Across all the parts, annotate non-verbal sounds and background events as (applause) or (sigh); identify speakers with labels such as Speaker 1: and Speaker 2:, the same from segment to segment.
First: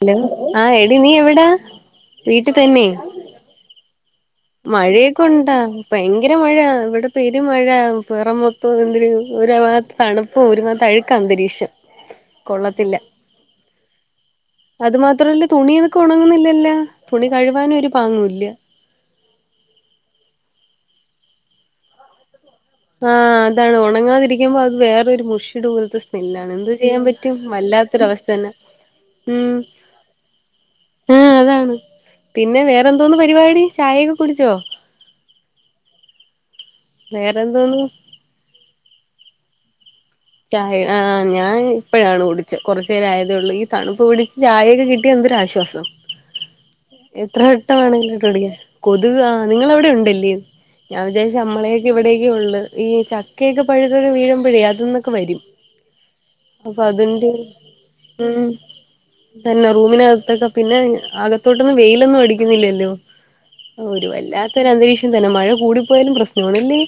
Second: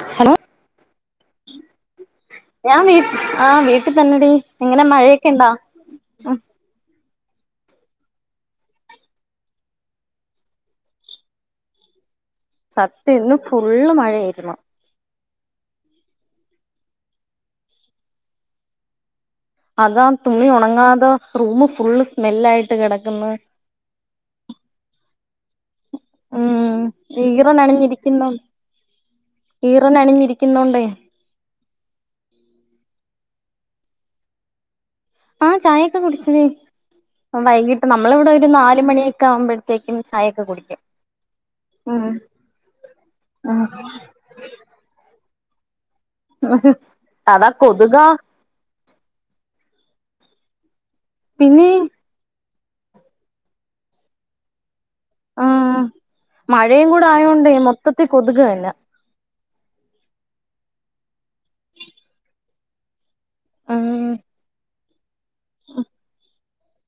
Speaker 1: Hello ആഹ് എടി നീ എവിടാ വീട്ടി തന്നെ
Speaker 2: ആഹ് വീട്ടിൽ തന്നേടി
Speaker 1: മഴയൊക്കെ ഉണ്ടാ ഭയങ്കര മഴ ഇവിടെ പെരുമഴ പുറ മൊത്തം എന് ഓരോ ഭത്ത് തണുപ്പും ഒരുമാത അഴുക്ക അന്തരീക്ഷം കൊള്ളത്തില്ല
Speaker 2: സത്യം ഇന്ന് ഫുള്ള് മഴയായിരുന്നു
Speaker 1: അത് മാത്രല്ല തുണിതൊക്കെ ഉണങ്ങുന്നില്ലല്ല തുണി കഴുവാനും ഒരു പാങ്ങുംല്ല
Speaker 2: അതാ തുണി ഉണങ്ങാതെ റൂമ് ഫുള് സ്മെല്ലായിട്ട്
Speaker 1: ആ
Speaker 2: കിടക്കുന്നു
Speaker 1: അതാണ് ഉണങ്ങാതിരിക്ക്പോ അത് വേറെൊരു മുഷിട് പോലത്തെ മെല്ലാണ് എന്ത്
Speaker 2: ഉം
Speaker 1: ചെയ്യാൻ പറ്റും
Speaker 2: ഈറനണിഞ്ഞിരിക്കുന്നു
Speaker 1: വല്ലാത്തൊരവസ്ഥ തന്നെ ഉം
Speaker 2: ഈറനണിഞ്ഞിരിക്കുന്നോണ്ടേ
Speaker 1: ആഹ് അതാണ് പിന്നെ വേറെ എന്തോന്ന് പരിപാടി ചായയൊക്കെ കുടിച്ചോ
Speaker 2: ആഹ് ചായയൊക്കെ കുടിച്ചടി
Speaker 1: വേറെന്തോന്ന്
Speaker 2: വൈകീട്ട് നമ്മള ഇവിടെ ഒരു നാല് മണിയൊക്കെ ആവുമ്പോ കേക്കും ചായൊക്കെ
Speaker 1: ചായ ആഹ് ഞാൻ ഇപ്പോഴാണ് കുടിച്ചേ കുറച്ചു നേരെ ആയതേഉള്ളൂ ഈ
Speaker 2: ഉം
Speaker 1: തണുപ്പ് പിടി ചായയൊക്കെ കിട്ടിയ എന്തൊരുരാശ്വാസം എത്ര
Speaker 2: അതാ കൊതുകാ
Speaker 1: വട്ടംമാേണെങ്കിലും ഇട്ടുടിക്ക കൊതുക് ആഹ് നിങ്ങവിടെ ഉണ്ടല്ലിയോ ഞാൻ വിചാ
Speaker 2: പിന്നെ
Speaker 1: നമ്മളെ ഇവിടേക്ക ഉള്ള് ഈ ചക്കയൊക്കെ പഴുകൽ വീഴുമ്പോഴേ അതന്നൊക്കെ വരും
Speaker 2: ഉം
Speaker 1: അപ്പൊ
Speaker 2: മഴയും കൂടെ ആയോണ്ടെ മൊത്തത്തി കൊതുക് തന്നെ
Speaker 1: ഇതന്നെ റൂമിനകത്തൊ ഒക്കെ പിന്നെ അകത്തോട്ടൊന്നും വെയിലൊന്നും അടിക്കുന്നില്ലല്ലോ ഒരു
Speaker 2: ഉം
Speaker 1: വല്ലാത്ത ഒരു അന്തരീക്ഷം തന്നെ മഴ കൂടിപ്പോയാലും പ്രശ്നണല്ലി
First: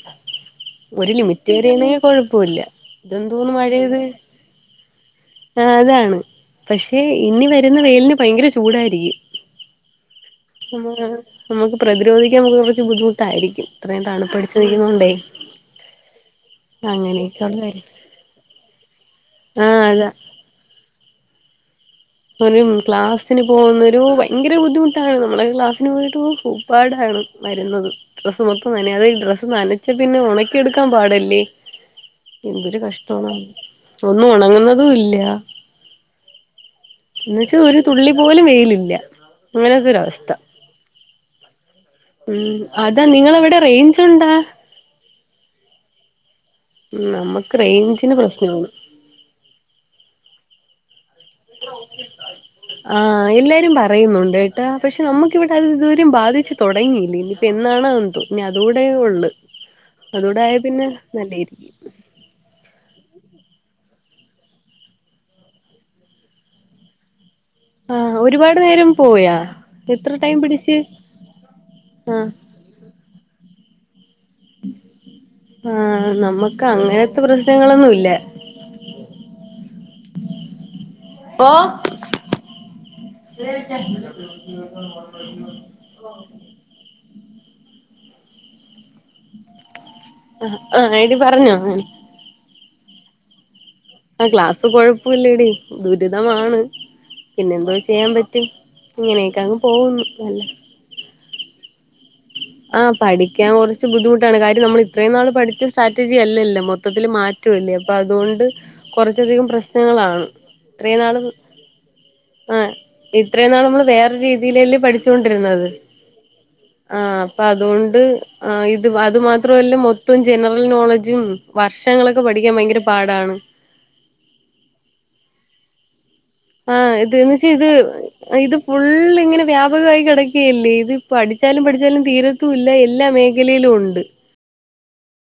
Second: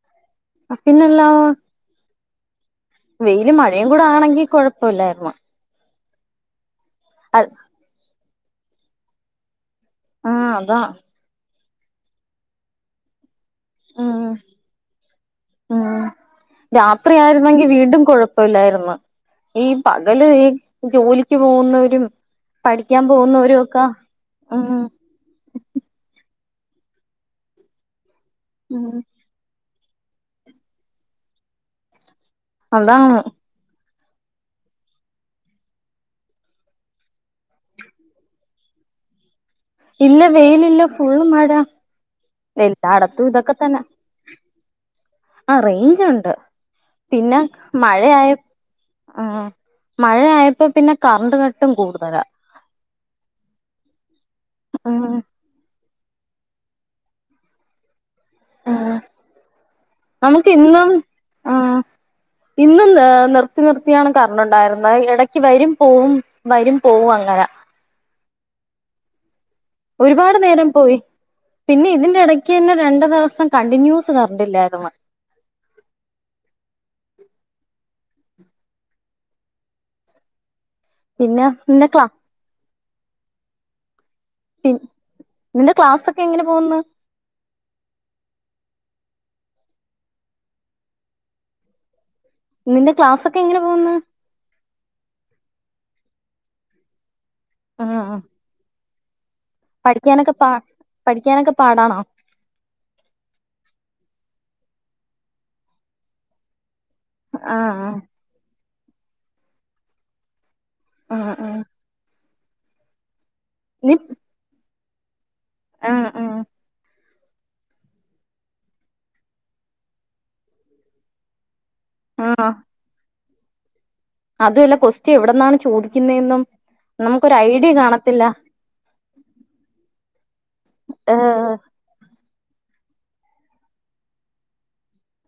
Speaker 1: ഒരു
Speaker 2: പിന്നെല്ലാ
Speaker 1: ലിമിറ്റ് വരെയണെങ്കിൽ കൊഴപ്പോല്ല
Speaker 2: വെയ്ലും മഴയും കൂടെ ആണെങ്കി കുഴപ്പല്ലായിരുന്നു
Speaker 1: ആഹ് അതാണ് പക്ഷെ ഇനി വരുന്ന വെയ്ലിന് ഭയങ്കര
Speaker 2: ആ അതാ
Speaker 1: ചൂടായിരിക്കും നമുക്ക് പ്രതിരോധിക്കാൻ കുറച്ച് ബുദ്ധിമുട്ടായിരിക്കും അത്രയും
Speaker 2: ഉം
Speaker 1: തണുപ്പടിച്ചു നിക്കുന്നുണ്ടേ
Speaker 2: ഉം
Speaker 1: അങ്ങനെയക്കുള്ള
Speaker 2: ഴില്ലായിരുന്നു ഈ
Speaker 1: അതാ
Speaker 2: പകല് ഈ ജോലിക്ക് പോകുന്നവരും
Speaker 1: ഓരും
Speaker 2: പഠിക്കാൻ
Speaker 1: ക്ലാസ്സിന്
Speaker 2: പോകുന്നവരും
Speaker 1: പോകുന്ന
Speaker 2: ഒക്കെ
Speaker 1: ഒരു ഭയങ്കര
Speaker 2: ഉം
Speaker 1: ബുദ്ധിമുട്ടാണ് നമ്മള ക്ലാസ് ക്ലാസ്സിനു പോയിട്ട് ഭൂപ്പാടാണ് വരുന്നത് ഡ്രസ്സ് മൊത്തം തനെ
Speaker 2: ഉം
Speaker 1: അതെ ഈ ഡ്രസ്സ് നനഞ് ച്ചെപിന്നെ ഉണക്കിയെടുക്കാൻ പാടല്ലേ എന്തൊരു
Speaker 2: അതാണ്
Speaker 1: കഷ്ടമാണ് എ ഒന്നും ഉണങ്ങുന്നതും ഇല്ല എന്ന് വെച്ചാ ഒരു തുള്ളി പോലും വെയിലില്ല അങ്ങനത്തെ ഒരു
Speaker 2: ഇല്ല
Speaker 1: അവസ്ഥ
Speaker 2: വെയിലില്ല ഫുള്ള് മഴ
Speaker 1: ഉം അതാ
Speaker 2: എല്ലായിടത്തും
Speaker 1: നിങ്ങളവിടെ റേഞ്ച് ഉണ്ട
Speaker 2: ആഹ് റേഞ്ച് ഉണ്ട് പിന്നെ
Speaker 1: നമ്മക്ക് റേഞ്ചിന്
Speaker 2: മഴയായ
Speaker 1: പ്രശ്നമാണ്
Speaker 2: ആഹ് മഴയായപ്പോ പിന്നെ കറണ്ട് കട്ടും കൂടുതലാ
Speaker 1: ആഹ് എല്ലാരും പറയുന്നുണ്ട് ഏട്ടാ പക്ഷെ
Speaker 2: ഉം
Speaker 1: നമുക്ക് റ്റുടെ അത് ഇതുവരും ബാധിച്ച് തുടങ്ങിയില്ല ഇനി ഇപ്പൊ എന്നാണ് എന്തോ പിന്നെ അതുടെ ഉള്ള് അതൂടെ
Speaker 2: നമുക്ക്
Speaker 1: ആയ പിന്നെ
Speaker 2: ഇന്നും
Speaker 1: നല്ലയിരിക്കും
Speaker 2: ഉം ഇന്നും നിർത്തി നിർത്തിയാണ് കറന്റ് ഉണ്ടായിരുന്നെ ഇടക്ക് വരും പോവും വരും പോവും അങ്ങനെ
Speaker 1: ആഹ് ഒരുപാട് നേരം പോയാ എത്ര
Speaker 2: ഒരുപാട്
Speaker 1: ടൈം
Speaker 2: നേരം
Speaker 1: പിടിച്ച്
Speaker 2: പോയി പിന്നെ ഇതിന്റെ
Speaker 1: ആഹ്
Speaker 2: ഇടക്ക് ക്ക് തന്നെ രണ്ടു ദിവസം കണ്ടിന്യൂസ് കറൻ്റ് ഇല്ലായിരുന്നു
Speaker 1: ആഹ് നമ്മക്ക് അങ്ങനത്തെ പ്രശ്നങ്ങളൊന്നും ഇല്ല
Speaker 2: പിന്നെ
Speaker 1: (inaudible) ഓ
Speaker 2: നിന്റെ ക്ലാ നിന്റെ ക്ലാസ് ഒക്കെ എങ്ങനെ പോകുന്നു
Speaker 1: ആഹ് ആഹ് എടി പറഞ്ഞോ അ
Speaker 2: നിന്റെ ക്ലാസ്സൊക്കെ എങ്ങനെ പോകുന്ന്
Speaker 1: ആഹ് ക്ലാസ് കൊഴപ്പില്ലടി ദുരിതമാണ് പിന്നെന്തോ ചെയ്യാൻ
Speaker 2: ഉം
Speaker 1: പറ്റി ഇങ്ങനെയക്കങ്ങ്
Speaker 2: പഠിക്കാനൊക്കെ പാ പഠിക്കാനൊക്കെ പാടാണോ
Speaker 1: ആഹ് പഠിക്കാൻ കൊറച്ച് ബുദ്ധിമുട്ടാണ് കാര്യം നമ്മള് ഇത്രയും നാള് പഠിച്ച സ്ട്രാറ്റജി അല്ലല്ലോ മൊ ത്തത്തില്
Speaker 2: ആ
Speaker 1: മാറ്റവില്ലേ അപ്പൊ അതുകൊണ്ട് കൊറച്ചധികം പ്രശ്നങ്ങളാണ് ഇത്രയും
Speaker 2: ആ
Speaker 1: നാളും ആഹ് ഇത്രയും നാള് നമ്മള്
Speaker 2: നീ
Speaker 1: വേറൊരു രീതിയിലല്ലെ പഠി പഠിച്ചോണ്ടിരുന്നത്
Speaker 2: ആ ആ
Speaker 1: ആഹ് അപ്പ അതുകൊണ്ട് ആഹ് ഇത് അത് മാത്രല്ല മൊത്തം ജനറൽ നോളജും വർഷങ്ങളൊക്കെ പഠിക്കാൻ ഭയങ്കര പാടാണ്
Speaker 2: അതുവല്ല ക്വസ്റ്റ എവിടന്നാണ് ചോദിക്കുന്നതേന്നും
Speaker 1: ആഹ് ഇത്‌ന്ന് വെച്ചാ ഇത് ഇത് ഫുള്ള് ഇങ്ങനെ വ്യാപകമായി കെടക്കുകയല്ലേ ഇത് പഠിച്ചാലും പഠിച്ചാലും തീര ത്തുവില്ല എല്ലാ മേഖലയിലും ഉണ്ട്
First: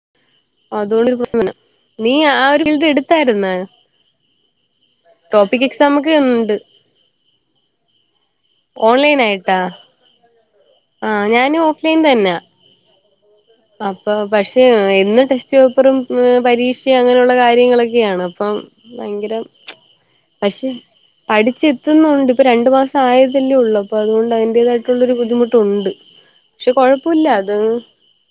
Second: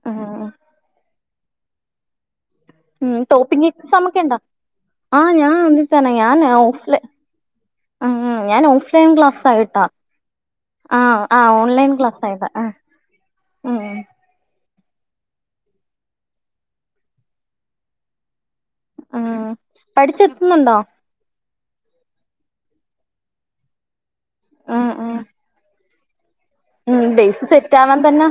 Speaker 2: ആഹ് ആഹ്
Speaker 1: അതുകൊണ്ട്പ്പ സുനം നീ ആരു ത് എടുത്താരുന്ന്
Speaker 2: ടോപ്പിക് എക്സാം ഒക്കെ ഉണ്ടോ ആഹ് ഞാൻ
Speaker 1: ടോപ്പിക്
Speaker 2: അതിൽ തന്നെ
Speaker 1: എക്സാമൊക്കെ
Speaker 2: ഞാൻ
Speaker 1: ഇണ്ട്
Speaker 2: ഓഫ്‌ലൈ ആഹ് ഞാൻ ഓഫ്‌ലൈൻ ക്ലാസ്
Speaker 1: ഓൺലൈനായിട്ടാ
Speaker 2: ആയിട്ടാ
Speaker 1: ആഹ് ഞാന് ഓഫ്
Speaker 2: ഓൺലൈൻ
Speaker 1: ലൈൻ
Speaker 2: ക്ലാസ്
Speaker 1: തന്നാ
Speaker 2: ആയിട്ടാ ആഹ് ഉം
Speaker 1: അപ്പൊ പക്ഷെ എന്ന് ടെസ്റ്റ് പേപ്പറും ഉം പരീക്ഷയും അങ്ങനെയുള്ള കാര്യങ്ങളൊക്കെയാണ് അപ്പം
Speaker 2: ഉം
Speaker 1: ഭയങ്കരം പക്ഷെ
Speaker 2: പഠിച്ചെത്തുന്നുണ്ടോ
Speaker 1: പഠിച്ചെത്തുന്നുണ്ട് ഇപ്പൊ രണ്ട് മാസം ആയതല്ലേള്ളൂ അപ്പൊ അതുകൊണ്ട്
Speaker 2: ഉം
Speaker 1: അതിന്റേതായിട്ടുള്ളൊരു
Speaker 2: ഉം
Speaker 1: ബുദ്ധിമുട്ടുണ്ട് (unintelligible)
Speaker 2: ഉം
Speaker 1: കൊഴപ്പല്ല
Speaker 2: ബെയ്സ്
Speaker 1: അത്
Speaker 2: സെറ്റാവാൻ തന്നെ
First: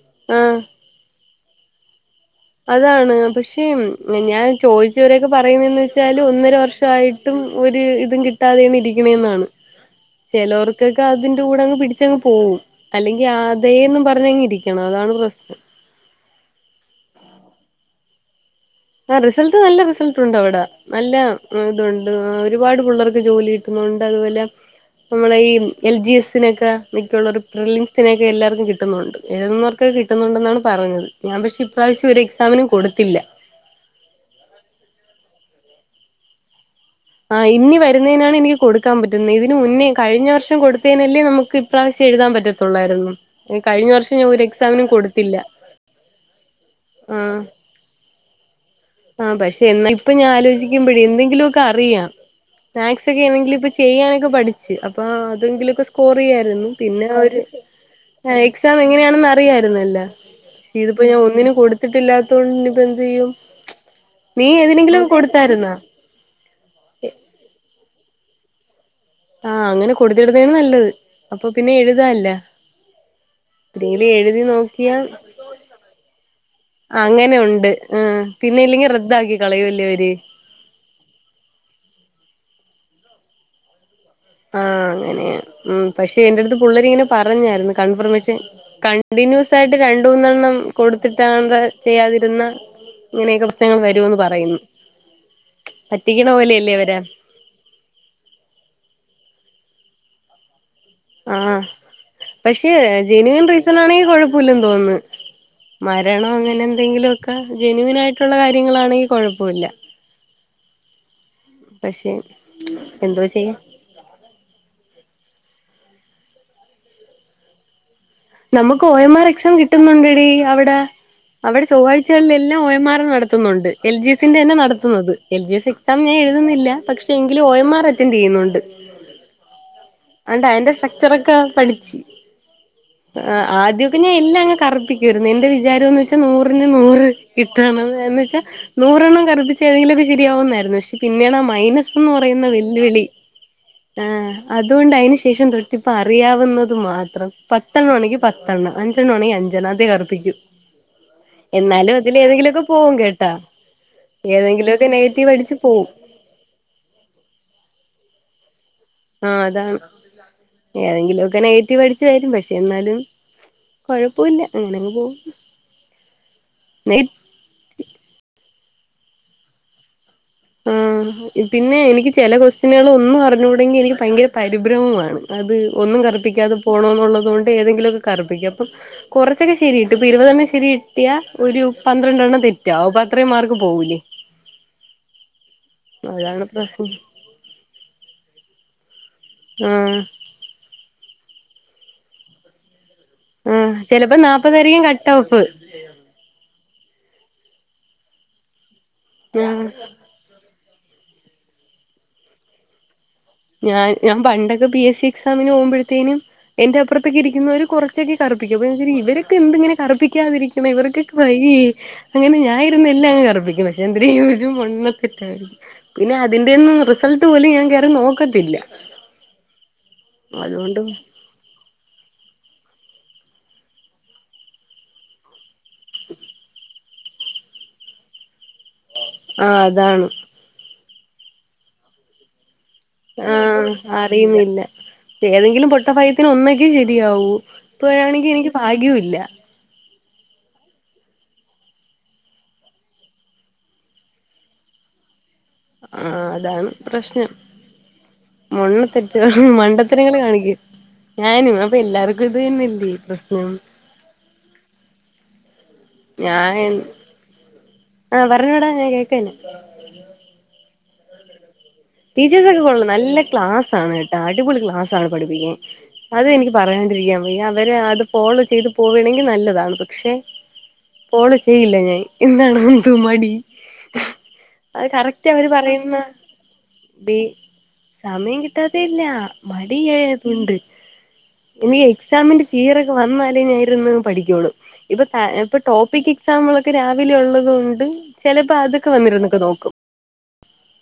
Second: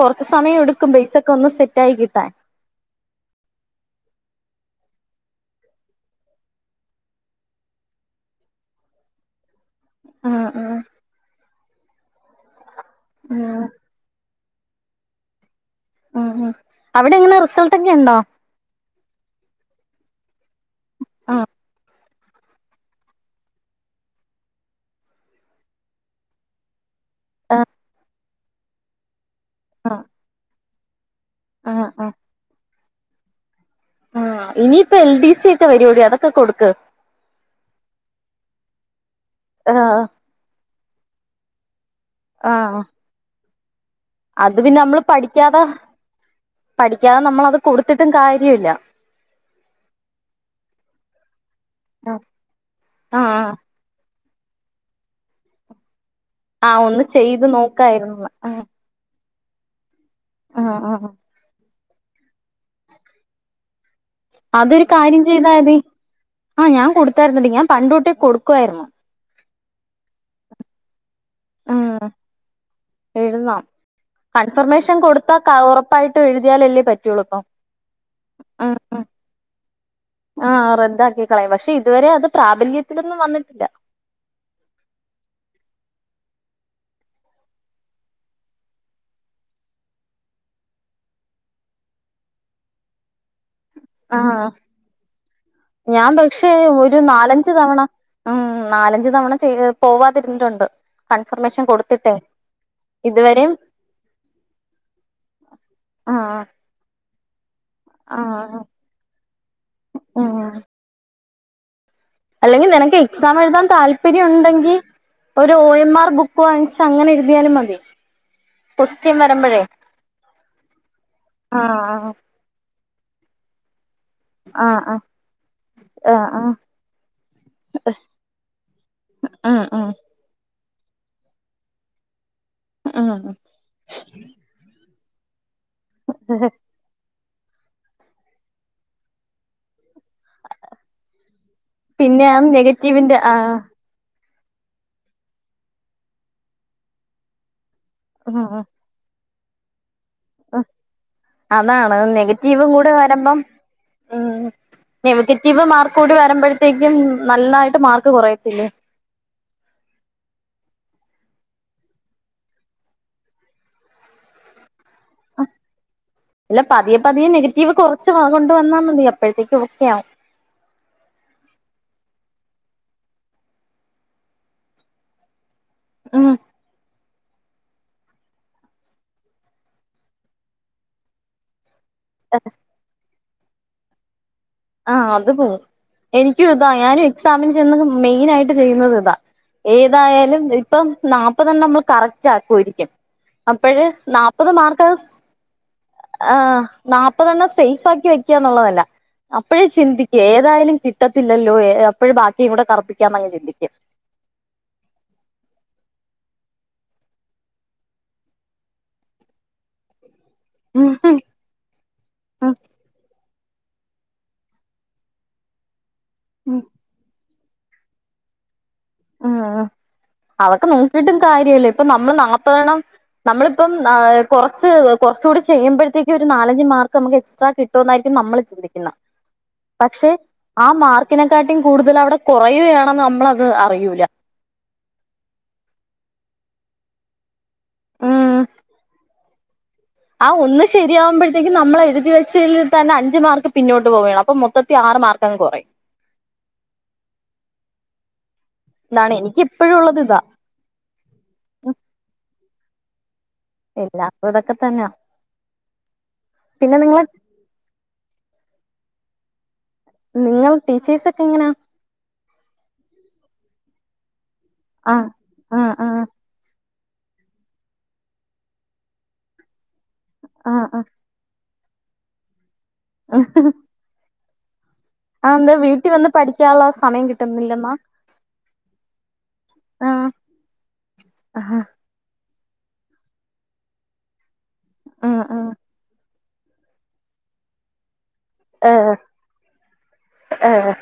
Speaker 2: കൊറച്ച്‌
Speaker 1: ആഹ്
Speaker 2: സമയം എടുക്കും ബെയ്സൊക്കെ ഒന്ന് സെറ്റായി കിട്ടാൻ
Speaker 1: അതാണ് പക്ഷെ ഞാൻ ചോദിച്ചവരൊക്കെ പറയുന്നേന്ന് വെച്ചാല് ഒന്നര വർഷായി ട്ടും ഒരു ഇതും കിട്ടാതെ ആണ് ഇരിക്കണേന്നാണ്
Speaker 2: ആഹ് ആഹ്
Speaker 1: ചെലോർക്കൊക്കെ അതിന്റെ കൂടങ്ങ് പിടിച്ചങ്ങ് പോവും അല്ലെങ്കി
Speaker 2: ഉം
Speaker 1: അതേന്നും പറഞ്ഞങ്ങരി ക്കണം അതാണ് പ്രശ്നം
Speaker 2: ഉം ഉം അവിടെങ്ങനെ റിസൾട്ടൊക്കെണ്ടോ
Speaker 1: ആഹ് റിസൽട്ട് നല്ല റിസൽട്ടുണ്ട് അവിടെ നല്ല
Speaker 2: ആഹ്
Speaker 1: ഇതു ണ്ട് ഒരുപാട് പിള്ളേർക്ക് ജോലി കിട്ടുന്നുണ്ട് അതുപോലെ നമ്മളെ ഈ എൽ ജി എസ്സിനൊക്കെ മിക്കള്ളൊരു പ്രിലിംസിനൊക്കെ എല്ലാർക്കും കിട്ടുന്നുണ്ട് എഴുതുന്നോർക്കൊക്കെ
Speaker 2: ആഹ്
Speaker 1: കിട്ടുന്നുണ്ടെന്നാണ് പറഞ്ഞത് ഞാൻ പക്ഷെ
Speaker 2: ആഹ്
Speaker 1: ഇപ്രാവശ്യം
Speaker 2: ആഹ്
Speaker 1: ഒരു എക്സാമിനും കൊടുത്തില്ല
Speaker 2: ആഹ് ഇനിയിപ്പൊ എൽ ഡി സി ഒക്കെ വരൂടി അതൊക്കെ കൊട്ക്ക്
Speaker 1: ആഹ് ഇന്നി വരുന്നേനാണ് എനി കൊടു ക്കാൻ പറ്റുന്നെ ഇതിന് മുന്നേം
Speaker 2: ആഹ്
Speaker 1: കഴിഞ്ഞ വർഷം കൊടുത്തേനല്ലേ നമുക്ക് ഇപ്രാവശ്യം എഴുതാൻ
Speaker 2: ആഹ്
Speaker 1: പറ്റത്തൊള്ളായിരുന്നു ഈ കഴിഞ്ഞ വർഷം ഞാൻ ഒരു
Speaker 2: അത് പിന്നെ
Speaker 1: എക്സാമിനും
Speaker 2: നമ്മള്
Speaker 1: കൊടുത്തില്ല
Speaker 2: പഠിക്യാതെ പഠിക്യാതെ
Speaker 1: ആഹ്
Speaker 2: നമ്മളത് കൊടുത്തിട്ടും കാര്യല്ല
Speaker 1: ആഹ് പക്ഷെ എന്നാ ഇപ്പൊ ഞാൻ ആലോചിക്കുമ്പഴേ എന്തെങ്കിലൊക്കെ അറിയാം
Speaker 2: ആഹ്
Speaker 1: മാക്സൊക്കെ
Speaker 2: ആഹ്
Speaker 1: ആണെങ്കില് ഇപ്പ ചെയ്യാനൊക്കെ പഠിച്ച് അപ്പൊ അതെങ്കിലൊക്കെ സ്കോറെയ്യാ രുന്ന്
Speaker 2: ആഹ് ഒന്ന്
Speaker 1: പിന്നാ ഒര്
Speaker 2: ചെയ്ത് നോക്കായിരുന്നുന്ന്
Speaker 1: ഏഹ്
Speaker 2: ആഹ്
Speaker 1: എക്സാമ് എങ്ങനെയാണെന്ന് അ റിയിരുന്നല്ലൊ പക്ഷെ
Speaker 2: ആഹ്
Speaker 1: ഇതിപ്പോ
Speaker 2: ആഹ്
Speaker 1: ഞാൻ ഒന്നിനും കൊടുത്തിട്ടില്ലാത്തോണ്ട് ഇപ്പ എന്തെയ്യും
Speaker 2: അതൊരു കാര്യം
Speaker 1: കൊടുത്തായിരുന്നാ
Speaker 2: ചെയ്താതി ആഹ് ഞാൻ കൊടുത്തായിര്ന്നടീ ഞാൻ പണ്ട് തൊട്ടേ കൊടുക്കുവായിരുന്നു
Speaker 1: ആഹ് അങ്ങനെ കൊടുത്തിടുന്നേണ് നല്ലത് അപ്പൊ പിന്നെ
Speaker 2: ആഹ്
Speaker 1: എഴുതാല്ലാ
Speaker 2: എഴുതാം
Speaker 1: (unintelligible) ഇങ്ങനെ എഴുതി നോക്കിയാ
Speaker 2: കൺഫർമേഷൻ കൊടുത്താ ക ഉറപ്പായിട്ടും എഴുതിയാലല്ലേ പറ്റുള്ളൂ ഇപ്പം
Speaker 1: അങ്ങനൊണ്ട് ആഹ് പിന്നെ
Speaker 2: ഉം
Speaker 1: ഇല്ലെങ്കി
Speaker 2: ഉം
Speaker 1: റദ്ദാക്കി കളയല്ലോര്
Speaker 2: ആഹ് റദ്ദാക്കിക്കളയും പക്ഷെ ഇതുവരെ അത് പ്രാബല്യത്തിലൊന്നും വന്നിട്ടില്ല
Speaker 1: ആഹ് അങ്ങനെയാണ് ഉം പക്ഷെ എന്റെടുത്ത് പുള്ളരിങ്ങനെ പറഞ്ഞായ്രുന്നു കൺഫർമേഷൻ കണ്ടിന്യൂസായിട്ട് രണ്ടൂന്നെണ്ണം കൊടുത്തിട്ടാണ്ടാ ചെയ്യാതിരുന്നാ ഇങ്ങനൊക്കെ
Speaker 2: ആഹ് ഞാൻ
Speaker 1: പറ്റിക്കണ
Speaker 2: പക്ഷെ
Speaker 1: പോലെയല്ലേ അവരെ
Speaker 2: ഒരു നാലഞ്ച് തവണ ഉം നാലഞ്ച് തവണ ചെയ് പോവാതിരുന്നിട്ടുണ്ട്
Speaker 1: ആഹ്
Speaker 2: കൺഫർമേഷൻ കൊടുത്തിട്ടെ
Speaker 1: പക്ഷേ ജെനുവിൻ
Speaker 2: ഇതുവരെയും
Speaker 1: റീസണാണെങ്കി കൊഴപ്പില്ലെന്ന് തോന്ന്ന്ന് മരണോ
Speaker 2: ആഹ്
Speaker 1: അങ്ങനെന്തെങ്കിലൊക്കെ ജെനുവിനായിട്ടുള്ള
Speaker 2: ആഹ്
Speaker 1: കാര്യങ്ങളാണെങ്കി കൊഴപ്പില്ല
Speaker 2: ഉം
Speaker 1: പക്ഷെ
Speaker 2: അല്ലെങ്കി നിനക്ക്
Speaker 1: എന്തോ ചെയ്യാ
Speaker 2: എക്സാമെഴുതാൻ താൽ ല്പര്യൊണ്ടെങ്കി ഒരു ഒ എം ആർ ബുക്ക് വാങ്ങിച്ച് അങ്ങനെ എഴുതിയാലും മതി
Speaker 1: നമുക്ക് O M
Speaker 2: question
Speaker 1: R exam
Speaker 2: വരുമ്പഴേ
Speaker 1: കിട്ടുന്നുണ്ടെടീ അവിടെ അവര്
Speaker 2: ആഹ്
Speaker 1: ചൊവ്വാഴ്ചകളിലെല്ലാം ഓ എം ആറ് നടത്തുന്നുണ്ട് എൽ ജി എസിന്റെന്നെ
Speaker 2: ആഹ്
Speaker 1: നടത്തുന്നത് എൽ ജി എസ് എക്സാം
Speaker 2: ആഹ്
Speaker 1: ഞാൻ
Speaker 2: ആഹ് ആഹ്
Speaker 1: എഴുതുന്നില്ല പക്ഷെ എങ്കിലും ഒ എം ആർ അറ്റൻഡെയ്യുന്നുണ്ട്
Speaker 2: ഉം ഉം
Speaker 1: ആണ്ടാ ഐന്റെ സ്ട്രക്ചറൊക്കെ പഠിച്ച്
Speaker 2: ഉം ഉം
Speaker 1: ആദ്യൊക്കെ ഞാൻ എല്ലാങ്ങ് കറ്പ്പി ക്കാര്ന്ന് എന്റെ വിചാരംന്ന് വെച്ചാ നൂറിന് നൂറ് കിട്ടണം എന്ന് വെച്ചാ നൂറെണ്ണം കറുപ്പിച്ച ഏന്തെങ്കിലും ശരിയാവുന്നായിരുന്നു പക്ഷെ പിന്നെയാണ് ആ മൈനസ് ന്ന്
Speaker 2: പിന്നെ ആ
Speaker 1: പറയുന്ന വെല്ലുവിളി
Speaker 2: നെഗറ്റീവിന്റെ ആഹ്
Speaker 1: ആഹ് അതോണ്ട് ഐനു ശേഷം തൊട്ടിപ്പ അറിയാവുന്നത് മാത്രം പത്തെണ്ണാണെങ്കി
Speaker 2: ഉം
Speaker 1: പത്തെണ്ണം അഞ്ചെണ്ണാണെങ്കി അഞ്ചെണ്ണം അതെ ഒറപ്പിക്കൂ
Speaker 2: അതാണ്
Speaker 1: ഏതെങ്കിലുമൊക്കെ
Speaker 2: നെഗറ്റീവും കൂടെ
Speaker 1: പോവും കേട്ടാ
Speaker 2: വരമ്പം ഉം
Speaker 1: ഏതെങ്കിലുമൊക്കെ അടിച്ച്
Speaker 2: നെഗറ്റീവ്
Speaker 1: പോവും
Speaker 2: മാർക്ക് കൂടി വരുമ്പഴത്തേക്കും നന്നായിട്ട് മാർക്ക് കൊറയത്തില്ലേ
Speaker 1: ആഹ് അതാണ് ഏതെങ്കിലൊക്കെ നെഗറ്റീവ് അടിച്ച് തരും പക്ഷെ എന്നാലും കൊഴപ്പുല്ല അങ്ങനെങ്ങ് പോവും
Speaker 2: ഇല്ല പതിയെ പതിയെ നെഗറ്റീവ് കൊർച്ച് കൊണ്ട് വന്നാ മതി അപ്പഴ്ത്തേക്ക് ഓക്കെയാവും
Speaker 1: ഉം പിന്നെ എനിക്ക് ചെല ക്വസ്റ്റ്യനുകൾ ഒന്നും അറിഞ്ഞൂടെങ്കി എനിക്ക് ഭയങ്കര പരിഭ്രമ മാണ് അത് ഒന്നും
Speaker 2: ഉം
Speaker 1: കറുപ്പിക്കാതെ പോണോന്നുള്ളതുകൊണ്ട് ഏതെങ്കിലൊക്ക കർപ്പിക്ക അപ്പം കൊറച്ചൊക്കെ ശെരീട്ട് ഇപ്പൊ ഇരുപതെണ്ണം ശെരി കിട്ടിയ ഒരു പന്ത്രണ്ടെണ്ണം തെറ്റാവും അപ്പൊ അത്രയും മാർക്ക് പോകൂലേ
Speaker 2: ആഹ് അത് പോം
Speaker 1: അതാണ്
Speaker 2: എനിക്കും ഇതാ
Speaker 1: പ്രശ്നം
Speaker 2: ഞാനും എക്സാമിന് ചെന്ന് മെയിനായിട്ട് ചെയ്യുന്നത് ഇതാ
Speaker 1: ആഹ്
Speaker 2: ഏതായാലും ഇപ്പം നാപ്പതെണ്ണം നമ്മള് കറക്റ്റാക്കു ആരിക്കും
Speaker 1: ആഹ്
Speaker 2: അപ്പഴ്
Speaker 1: ചിലപ്പോ
Speaker 2: നാപ്പത്
Speaker 1: നാപ്പതായിരിക്കും
Speaker 2: മാർക്ക സ്
Speaker 1: കട്ട് ഓഫ്
Speaker 2: ആഹ് നാപ്പതെണ്ണം സേഫ് ആക്കി വെക്ക എന്നുള്ളതല്ല
Speaker 1: ആഹ്
Speaker 2: അപ്പഴേ ചിന്തി ഏതായാലും കിട്ടത്തില്ലല്ലോ ഏ അപ്പഴ് ബാക്കീകൂടെ കറുപ്പിക്കാന്നങ് ചിന്തി
Speaker 1: ഞാൻ ഞാൻ പണ്ടൊക്കെ പി എസ് സി എക്സാമിനു പോമ്പഴ്ത്തേന് എന്റെ അപ്പുറത്തേക്ക് ഇരിക്കുന്നവര് കൊറച്ചൊക്കെ കറുപ്പിക്കും അപ്പ ഞാ ച്ചിരി ഇവരൊക്കെ എന്ത് ഇങ്ങന കറുപ്പിക്കാതിരി കറപ്പിക്കാതിരി ദൈവമേ ഇവർകക്ക് വയ്യ് യ്യേ അങ്ങനെ ഞാ ഇരുന്നു എല്ലാം അങ്ങ് കർപ്പിക്കും പക്ഷെ എന്തരേയും ഒരു മൊണ്ണ തെക്കാര് പിന്നെ അതിന്റെന്നും റിസൾട്ട് പോലും ഞാൻ കയറി നോക്കത്തില്ല
Speaker 2: ആഹ് ആ അതൊക്കെ
Speaker 1: അതുകൊണ്ട്
Speaker 2: നോക്കീട്ടും കാര്യില്ല ഇപ്പം നമ്മള് നാപ്പതെണം നമ്മളിപ്പം ആ കൊറച്ച് കൊറച്ചുകൂടി ചെയ്യുംമ്പഴ്ത്തേക്കും ഒരു നാലഞ്ച് മാർക്ക് നമുക്ക് എക്സ്ട്രാ കിട്ടൂന്നായിരിക്കും നമ്മള് ചിന്തിക്കുന്ന
Speaker 1: ആഹ് അതാണ്
Speaker 2: പക്ഷെ ആ മാർക്കിനെക്കാട്ടീം കൂടുതൽ അവിടെ കൊറയുകയാണെന്ന് നമ്മളത്
Speaker 1: ആഹ്
Speaker 2: അറി
Speaker 1: അറിയുന്നില്ല ഏതെങ്കിലും പൊട്ടഭാഗൃത്തിന് ഒന്നെങ്കി ശരിയാവൂ ഇപ്പൊ
Speaker 2: ഉം
Speaker 1: ആണെങ്കി എനിക്ക് ഭാഗ്യോ ഇല്ല
Speaker 2: ആ ഒന്ന് ശരിയാവുംമ്പഴ്ത്തേക്കും നമ്മളെഴുതി വെച്ചേൽ തന്നെ അഞ്ച് മാർക്ക് പിന്നോട്ട് പോവയാണ് അപ്പൊ മൊത്തത്തി ആറ് മാർക്ക് ട്ടങ്ങ് കൊറയും
Speaker 1: ആ അതാണ് പ്രശ്നം
Speaker 2: ഇതാണ് എനിക്ക്
Speaker 1: മൊണ്ണത്തെറ്റുകളും
Speaker 2: ഇപ്പോഴും ഉള്ളത്
Speaker 1: മണ്ടത്തെരങ്ങള്
Speaker 2: ഇതാ
Speaker 1: കാണിക്കും ഞാനും അപ്പൊ എല്ലാർക്കും ഇത് തന്നെല്ലേ പ്രശ്നം
Speaker 2: എല്ലാർക്കും ഇതൊക്കെ തന്നാ പിന്ന നിങ്ങള്
Speaker 1: ആഹ് പറഞ്ഞോടാ ഞാൻ കേക്കനെ
Speaker 2: നിങ്ങൾ ടീച്ചേഴ്സക്കെ എങ്ങനാ
Speaker 1: ടീച്ചേഴ്സ് ഒക്ക കൊള്ളാം നല്ല ക്ലാസ്സാണ് കേട്ടാ അടിപൊളി
Speaker 2: ആ
Speaker 1: ക്ലാസാണ് പഠിപ്പിക്കാൻ
Speaker 2: ആ ആ
Speaker 1: അത് എനിക്ക് പറയാണ്ടിരിക്കൻ വയ്യ അവര് അത് ഫോളോ ചെയ്ത് പോവണെങ്കി നല്ലതാണ് പക്ഷെ.
Speaker 2: ആ ആ
Speaker 1: പോള ചെയ്യില്ല ഞാൻ എന്താണ് എന്തു മടി. അത്
Speaker 2: ആഹ് ന്താ വീട്ടി വന്ന് പഠിക്കാലോസ്.
Speaker 1: വീ സമയം കിട്ടാതെയല്ല
Speaker 2: ആ
Speaker 1: മടിയായതുണ്ട്.
Speaker 2: ആ
Speaker 1: എനി എക്സാമിന്റെ ഫിയറൊക്കെ വന്നാലേ ഞര്ന്ന് പഠിക്കോളൂ ഇപ്പ
Speaker 2: ആ
Speaker 1: സ
Speaker 2: ആ
Speaker 1: ഇപ്പ ടോപ്പിക്ക്. സമ്മളൊക്കെ രാവിലെ ഉള്ളത് കൊണ്ട് ചെലപ്പോ അതൊക്കെ വന്നിരുന്നൊക്കെ നോക്കും.
Speaker 2: ആഹ്.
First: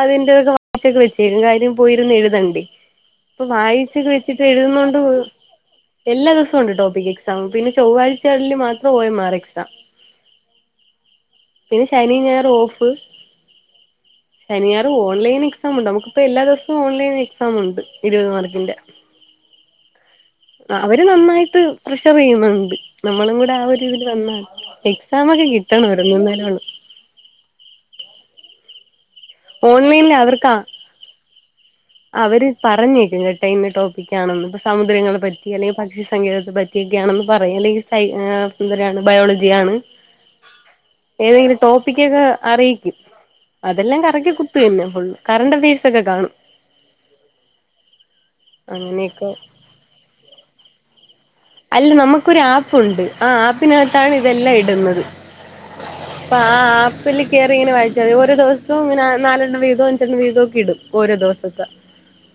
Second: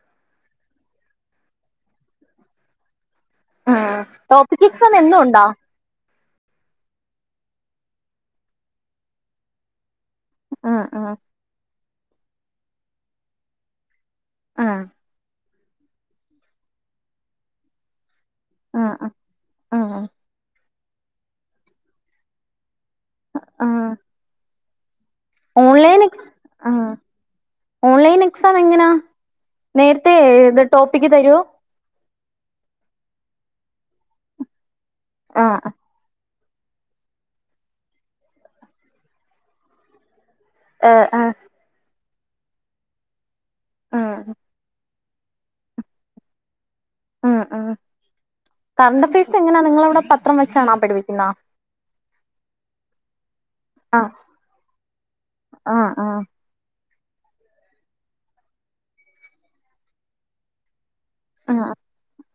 Speaker 1: അതിന്റെ ഒക്കെ വകൊക്കെ വെച്ചേക്കും കാര്യം പോയിരുന്ന് എഴുതണ്ടേ. പ്പൊ
Speaker 2: ആ
Speaker 1: വായിച്ചൊക്കെ വെച്ചിട്ട്
Speaker 2: ടോപ്പിക് എക്സാം
Speaker 1: എഴുതുന്നൊണ്ട്.
Speaker 2: എന്നും ഉണ്ടോ
Speaker 1: എല്ലാ ദിവസു ഉണ്ട് ടോപ്പിക് എക്സാം പിന്നെ ചൊവ്വാഴ്ചകളിൽ മാത്രം ഓയി മാർ എക്സാം.
Speaker 2: ആഹ് ആഹ്.
Speaker 1: പിന്നെ ശനി ഞായർ ഓഫ്.
Speaker 2: ആ
Speaker 1: ശനിയാറും ഓൺലൈൻ എക്സാം ഉണ്ട് നമുക്കിപ്പ എല്ലാ ദിവസവും ഓൺലൈൻ എക്സാം ഉണ്ട് ഇരുപത് മാർക്കിൻ്റെ.
Speaker 2: ആഹ്.
Speaker 1: അ അവര് നന്നായിട്ട് പ്രഷറെയ്യുന്നുണ്ട് നമ്മളുംകൂടെ ആ ഒരുതിൽ വന്നാ ഫെ സമൊക്കെ കിട്ടണ
Speaker 2: ഓൺലൈൻ എക്സ്
Speaker 1: ഒരുങ്ങുന്നേലൊള്ളൂ.
Speaker 2: ആ ഓൺലൈൻ എക്സാം എങ്ങനാ
Speaker 1: ഓൺലൈനിൽ
Speaker 2: നേരത്തെ
Speaker 1: അവർക്ക്
Speaker 2: ത് ടോപ്പിക്ക് തര്യോ.
Speaker 1: അവര് പറഞ്ഞേക്കും കേട്ടെ ഇന്ന് ടോപ്പിക്കാണെന്ന് പ്പ സമുദ്രങ്ങളെ
Speaker 2: ആ
Speaker 1: പറ്റി അല്ലെങ്കിൽ പക്ഷിസങ്കേതത്തെ പ റ്റിയൊക്കെ ആണെന്ന് പറയാ അല്ലെങ്കി സയ് ഏ എന്തപറയാ ബയോളജി ആണ്.
Speaker 2: ഏ ആ
Speaker 1: ഏതെങ്കിലും ടോപ്പിക്കക്കെ അറിയിക്കും
Speaker 2: ആ
Speaker 1: അതെല്ലാം കറക്കി കുത്തുക തന്നെ ഫുള്ള്. കറണ്ട് ഫീസൊക്കെ കാണും.
Speaker 2: ആഹ് ആഹ് കറണ്ട്
Speaker 1: അങ്ങനെയൊക്കെ
Speaker 2: ഫീസ് എങ്ങനാ നിങ്ങളവിട പത്രം വെച്ചാണോ പഠിപ്പിക്കുന്ന.
Speaker 1: അല്ല നമുക്കൊര് ആപ്പുണ്ട് ആ
Speaker 2: ആ
Speaker 1: ആപ്പിനാത്താണ് ഇതെല്ലം ഇടുന്നത്
Speaker 2: ആ ആ ആ
Speaker 1: പാ. ആഹ് ആപ്പിൽ കേറിങ്ങനെ വൽച്ചാതി ഓരോ ദിവസോംങ്ങനെ നാലണ്ണം വീതോ അഞ്ചണ്ണവീതോ ഒക്കെ ഇടും ഓരോ ദിവസ ദ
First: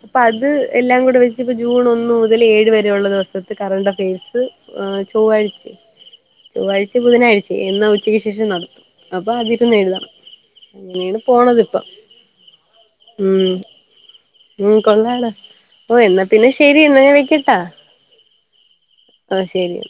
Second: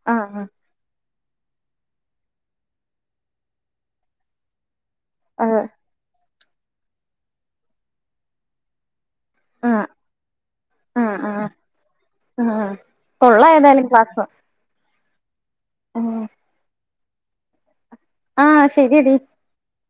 Speaker 2: ആ ആ
Speaker 1: പ്പത് എല്ലാം കൂടെ വെച്ച്പ്പ ജൂൺ ഒന്ന് മുതൽ ഏഴ് വരെയുള്ള ദിവസത്തെ കറണ്ട്. എഴുത്ത് ആ ചൊവ്വാഴ്ച ചൊവ്വാഴ്ച്ചേ ബുധനാഴ്ച്ചേ എന്നാ ഉച്ചയ്ക്ക് ശേഷം നടത്തും. അപ്പ
Speaker 2: ആ ആ
Speaker 1: ആതിക്കന്ന് എഴുതാ. അങ്ങിനെണ്
Speaker 2: ആ
Speaker 1: പോണത്പ്പം
Speaker 2: ആ
Speaker 1: ഉം.
Speaker 2: കൊള്ളാം ഏതായാലും ക്ലാസ്
Speaker 1: ഉം കൊള്ളാലോ ഓ എന്നാ പിന്നെ ശരി എന്നാഞാൻ വെക്ക്യട്ടാ.
Speaker 2: ആഹ് ശര്യടി.
Speaker 1: ആഹ് ശരി.